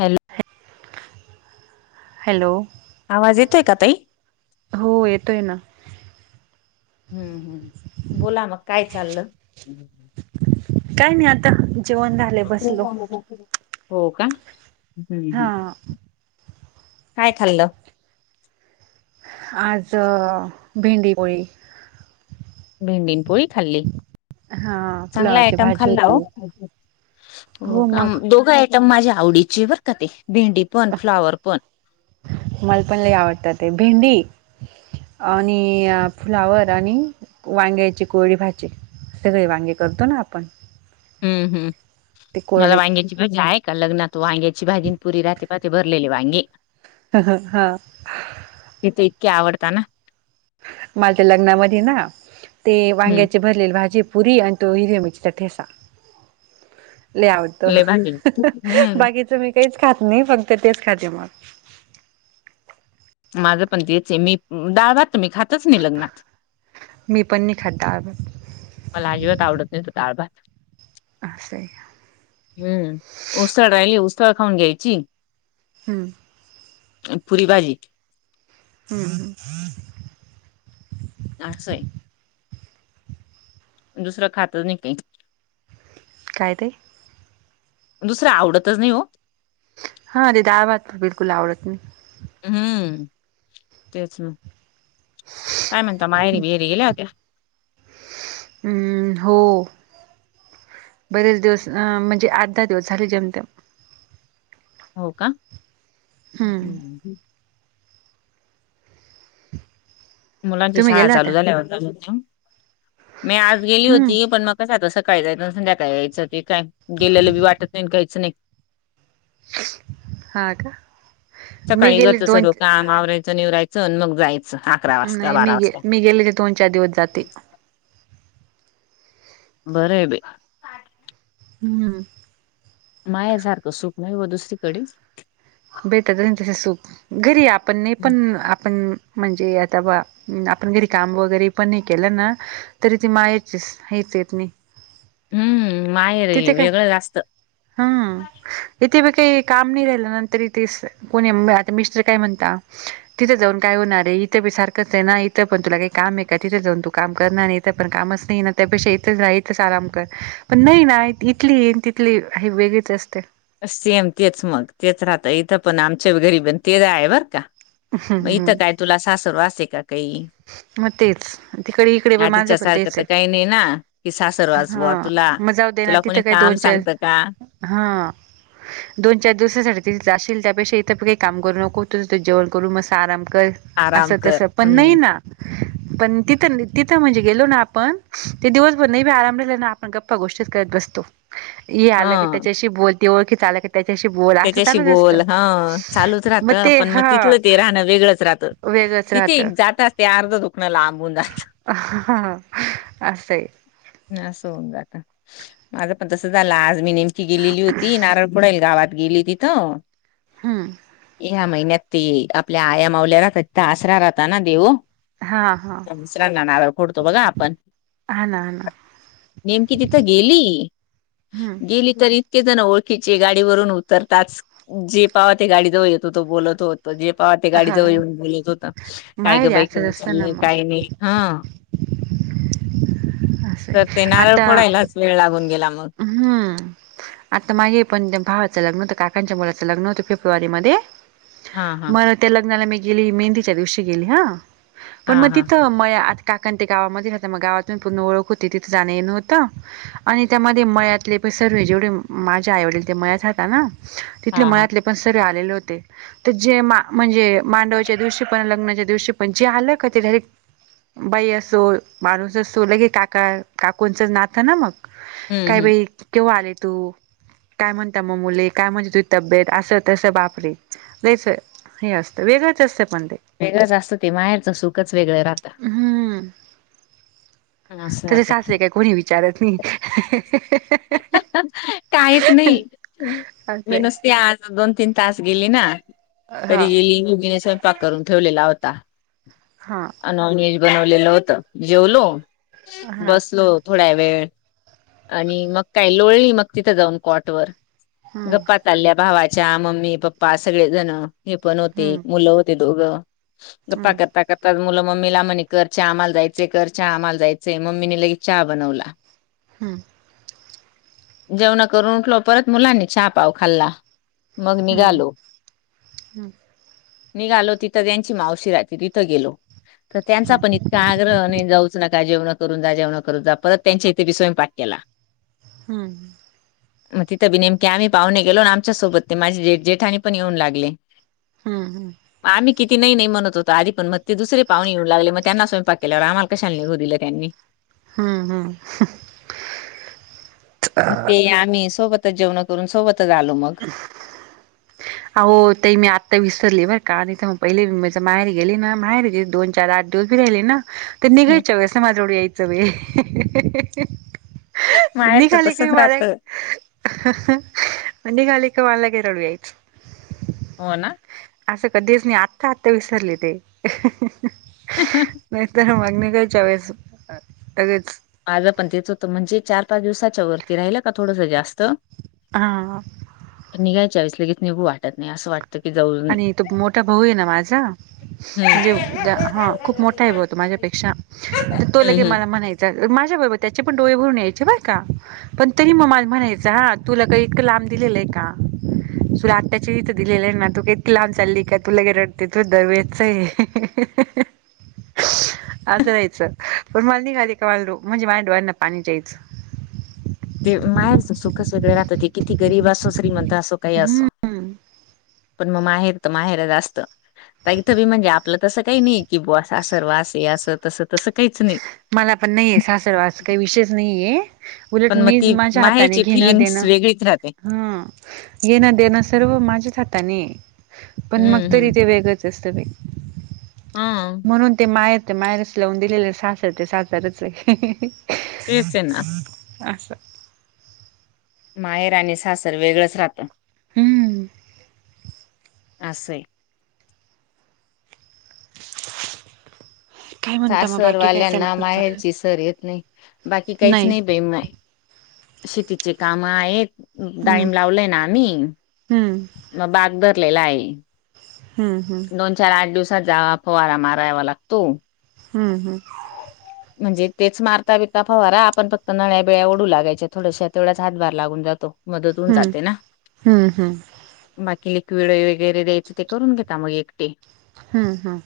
Hello hello आवाज येतोय का ताई. हो येतोय ना. हम्म हम्म बोला मग काय चाललं. काय नाही आता जेवण झालं. हो हो का हा हा काय खाल्लं? आज भेंडी पोळी. भेंडी पोळी खाल्ली. हा चांगला पुलावाची आयटम भाजी खाल्ला हो होती. हो का दोघं तर माझ्या आवडीची बर का ते भेंडी पण फ्लॉवर पण. मला पण ते आवडतात ते भेंडी आणि फ्लावर आणि वांग्याची कोरडी भाजी. सगळी वांगी करतो ना आपण. हम्म हम्म ते मला कोरडे वांगची भाजी आहे का लग्नात वांग्याची भाजी पुरी राहते भरलेले वांगे. ह ह हा तिथे इतके आवडता ना. मला त्या लग्नामध्ये ना ते हम्म वांग्याचे भरलेली भाजी पुरी आणि तो हिरव्या मिरचीचा ठेसा. ल आवडतं लय भारी हम्म बाकीचं मी काहीच खात नाही फक्त तेच खाते मग माझं पण तेच आहे मी डाळ त मी खातच नाही लग्नात मी पण नाही खात डाळ भात मला अजीबात आवडत नाही तो डाळ भात अस आहे. हम्म उसाळ राहिली उसाळ खाऊन घ्यायची. हम्म पुरी भाजी हम्म ह आ सय दुसरं खातात नाही काही. काय ताई दुसरं आवडतच नाही हो, हा ते दाळ भात पण बिलकुल आवडत नाही. हम्म तेच ना काय म्हणता माहेरी गेल्या होत्या. हो बरेच दिवस अ म्हणजे आठ दहा दिवस झाले जमते. हो का हम्म मुलांची तुम्ही शाळा गेला होता चालू झाल्या हो मी आज गेली हम्म होती पण मग कस आता सकाळी जायचं संध्याकाळी यायचं ते काय गेलेलं बी वाटत नाही कायचं नाही. ह का मी सकाळी गेले घरचं दोन सर्व काम आवरायचं निवरायचं मग जायचं. अकरा ह् वाजता नाही बारा वाजता मी गेले तर दोन-चार दिवस जाते. बर ये बाई. हम्म माहेरसारखं सुख नाही व दुसरीकडेच भेटत नाही तस सुख घरी आपण नाही पण आपण म्हणजे आता बा आपण घरी काम वगैरे पण हे केलं ना तरी ती मायाची ह तेेत नाही. हम्म हम्म नाही रे तिथे काय वेगळं जास्त. इथे वेगळे काम नाही राहिलं. ते कोणी आता मिस्टर काय म्हणत‌ तिथं जाऊन काय होणार आहे इथं बी सारखंच आहे ना इथं पण तुला काही काम आहे का तिथे जाऊन तू काम करणार. ण कामच नाही त्यापेक्षाेतच राच आराम कर पण नाही ना इथली. किली ह वेगळीच असते. सेम तेच मग तेच राहतं इथं पण आमच्या गरीब ते आहे बर का. मग इथं काय तुला सासर वाचे का काही. मग तेच तिकडे इकडे माझं आधीच्या पण सारखं तेच तर आहे काही नाही ना कि सासरवास बुवा हा तुला मग जाऊ दे ना. तुला कोणी तिथं काय काम दोन-चार सांगतं का हा. दोन-चार दिवसासाठी तिथे जाशील त्यापेक्षा इथं पण काही काम करू नको त जेण करू मस्त आराम कर. आराम असं तस कर पण नाही हम्म ना पण तिथं तिथं म्हणजे गेलो ना आपण. ते दिवसभर नाही बी आराम राहिला ना आपण गप्पा गोष्टीच करत बसतो. ये आलं का ह त्याच्याशी बोलते ओळखीच आलं का. त्याच्याशी बोल असं त्याच्याशी चालू असत बोल ह चालूच मग राहतं ते पण मग हा. तिथलं ते राहणं वेगळंच राहतं. वेगंच तिथे राहतं. जाताच ते अर्ध दुखणं लांब. अस स. [unintelligible] ना अस होऊन जात माझं पण तस झालं आज मी नेमकी गेलेली होती नारण पुणेल गावात. गेली तिथ. हम्म. ह्या महिन्यात त आपल्या आया मावल्याला आसरा राहता ना देव. हा हा. दसरांना नारल फोडतो बघा आपण. हा ना हा ना [inaudible] नेमकी तिथं गेली हम्म गेली. तर इतके जण ओळखीचे गाडीवररून उतरताच जे पावा ते गाडी जऊळ येत होतो बोलत होत. जे पाह ते हा गाडीजवळ येऊन बोलत होत काय ग माहेरी बाई असंच काय असतं ना चाललं मग काय नाही. हा असं तर ते आहे. नारळ आता फोडायलाच वेळ लागून गेला मग. हम्म. आता मागे पण भावाचं लग्न होत काकांच्या मुलाचं लग्न होतं फेब्रुवारीमध्ये. हा हा मग त्या लग्नाला मी गेली मेहंदीच्या दिवशी गेली ह पण हा मग हा तिथं. म आता काकण ते गावामध्ये राहता मग गावात पूर्ण ओळख होती तिथे जाणं ये नव्हतं आणि. त्यामध्ये मळ्यातले प सर्व जेवढे माझ्या आई वडील ते मळ्यात हात ना तिथ हा हा मळतले. पण सरे आलेले होते.. तर जे मा म्हणजे मांडवाच्या दिवशी पण लग्नाच्या दिवशी पण जे आलं का ते डायरेक्ट. बाई असो माणूस असो लगे काका काकोंचंच नातं ना मग. हम्म काय हम्म बाई केव्हा आले तू. काय म्हणता मग मुली काय म्हणते तुझ तब्येत असं तस बापरे! लईच. हे असतं वेगळंच असतं पण ते. वेगळंच असतं ते मायारचं सुखच वेगळं राहतं. असं तिथे राहत सासर काय कोणी विचारत नाही. [unintelligible] काहीच नाही मी असंय नसते आज. दोन तीन तास गेली ना हा तरी गेली योगीने स्वयंपाक करून ठेवलेला होता. हां. नॉन व्हेज बनवलेलं होत जेवलो हा बसलो. थोड्या वेळ आणि मग काही लोळणी मग तिथं जाऊन कॉट वर हम्म गप्प. चालल्या भावाच्या मम्मी पप्पा सगळे जण हे पण होते हम्म मुलं होते दोघं. गप्पा हम्म करता कर. तर मुलं मम्मीला म्हणे कर च आम्हाला जायंय कर चहा आम्हाला जायचें मम्मीने लगेच चहा बनवला. हम्म. जेवणा करून उठलो परत मुलांनी चहा पाव खाल्ला मग हम्म निघालो हम्म निघालो तिथं त्यांची मावशी राहते तिथं गेलो तर त्यांचा हम्म हम्म पण इतका आग्रह नाही जाऊ नका जेवण करून जा जेवण करून जा परत त्यांच्या इथे बी स्वयं पाक केला हम् म तिथं बी नेमके आम्ही पाहणे गेलो आमच्या सोबत ते माझेे जेठाणी पण येऊन लागले हम्म हम्म आम्ही किती नाही म्हणतो आधीण मग ते दुसरे पाहणे येऊ लागले मग त्यांना स्वयंपा केवर आम्हाला कशाला निघू दिलं त्यांनी हम्म हम् मग ते आम्ही सोबतच जेवण करून सोबतच आलो मग अह ते मी आत्ता विसरली बर का नाहीथ मग पहिले मी माझ्या माहेर गेली ना माहेर गे दोन चार आ उभी राहिली ना ते निघायच वेळेस ना माझ्याकड यायचं व माहेरच खाली क तसच मार राहत म्ह खाली का वाळला घेरळू यायच हो ना असं कधीच नाही आत्ता आत्ता विसरली ते हह नाही तर मग म काहीच्या वळेस अगच आज पण तेच होत म्हणजे चार पाच दिवसाच्या वरती राहिलं का थोडंसं जास्त हा निघायच्या ववेस लगेच निघू वाटत नाही असं वाटत क जाऊ नये. आणि तो मोठा भाऊ आहे ना माझा म्हणजे उ हम्म. हा खूप मोठा आहे ब होतो माझ्यापेक्षा तो लगे हम्म हम्म. मला म्हणायच माझ्याबरोबर त्याचे पण डोळे भरून यायचे बाय का पण तरी म मला म्हणायचं हा तुला का इतकं लांब दिलेलं आहे का सुला आठाच्याचे दिलेले ना तू का इती लांब चालली काय तू लगे रडते तू दवच आहे आज राहायचं पण मला निघाली का मला म्हणजे माझ्या डोळ्यांना पाणी द्यायचं ते माहेरच सुखच वेगळं राहत ते किती गरीब असो श्रीमंत असो काही असो हम्म पण मग माहेर तर माहेर जास्त इथं बी म्हणजे आपलं तसं काही नाही की बॉस सर् वास असं तसं तसं काहीच नाही मला पण नाहीये सासरवा अस काही विषेषच नाहीये उलट पण मग मी ती माझ्या हाताने माहेरची घेणं फिलिंग्स देणं वेगळीच राहते. हा येना देण सर्व माझ्याच हाताने पण मग हम्म तरी हम्म. ते वेगत जास्त ब हा म्हणून ते मायर ते मायरस लावून दिलेले सासरते सासरच तेच ना असं माहेर आणि सासर वेगळंच राहतं हमंम असे काय स म्हणता मग बाकी काय चाललं सरवाल्यांना तुमचं माहेरची अजून सर येत नाही बाकी काहीच नाही बे माय शेतीचे काम आहेत हम्म डाईम लावलेय ना आम्ही हम्म मग बाग धरलेला आहे हम् हम दोन चार आठ दिवसात जा फवारा मारायवा लागतो हम्म हम्म हो म्हणजे तेच मारता बिता फवारा आपण फक्त नळ्या बिळ्याओढू लागायच्या थडश्या तेवढाच हातभार लागून जातो. मदत होऊन हम्म हम्म जाते ना. हम्म हम्म हम्म बाकी लिक्विड वगैरे द्यायच ते करून घेता मग एकटे हम्म हम्म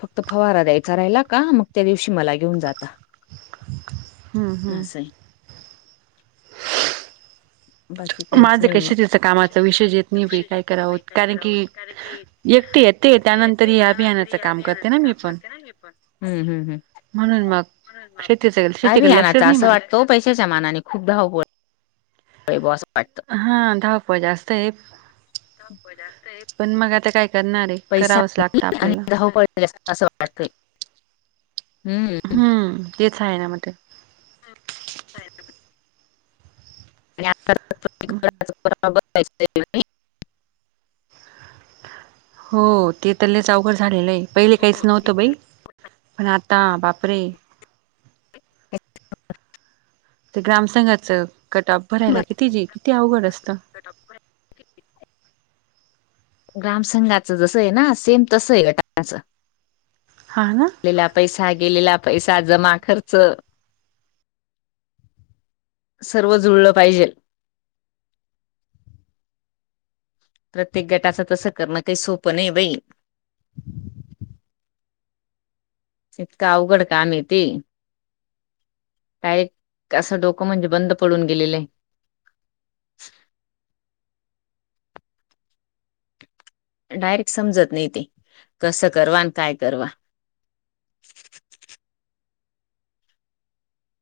फक्त फवारा द्यायचा राहिला का मग त्या दिवशी मला घेऊन जाता. हम्म हम्म असंय. बाकी काहीच माझं नाही कस मग शेती च्या कामाचा विशयष येत नाही काय करावत कारण की एकटी येते व्यती त्यानंतर येते हे त्यानंतर अभियानाचं या काम करते अभियानाच ना मी काम पण करते ना मी पण.. म्हणून मग शेतीच शेतीकडे लक्षच नाही माझ तो पैसे च्या मनाने नाही खूप् धावपळ व्हय ब वाटतं. हा धावपळ जास्त आहे. पण मग आता काय करणार आहे करावंच लागतं आपल्याला वात हम्म तेच आहे ना म ते हो आणि आ [inaudible] हो ते तर लइच अवघड झालेलं आहे पहिले काहीच नव्हतं बाई पण आता बा ब्रे [inaudible] एक ते ग्रामसंघाचं कटऑफ भरायला किती जी किती अवघड असतं. ग्रामसंघाचं जस आहे ना सेम तस आहे गटाच ह ना गेलेला पैसा गेलेला पैसा जमा खर्च सर्व जुळलं पाहिजे. प्रत्येक गटाचं तसं करणं काही सोपं नाही बाई इतका अवघड काम ते का असं डोकं म्हणजे बंद पडून गेलेलं आहे. डायरेक्ट समजत नाही ते कसं करवा आणि काय करवा.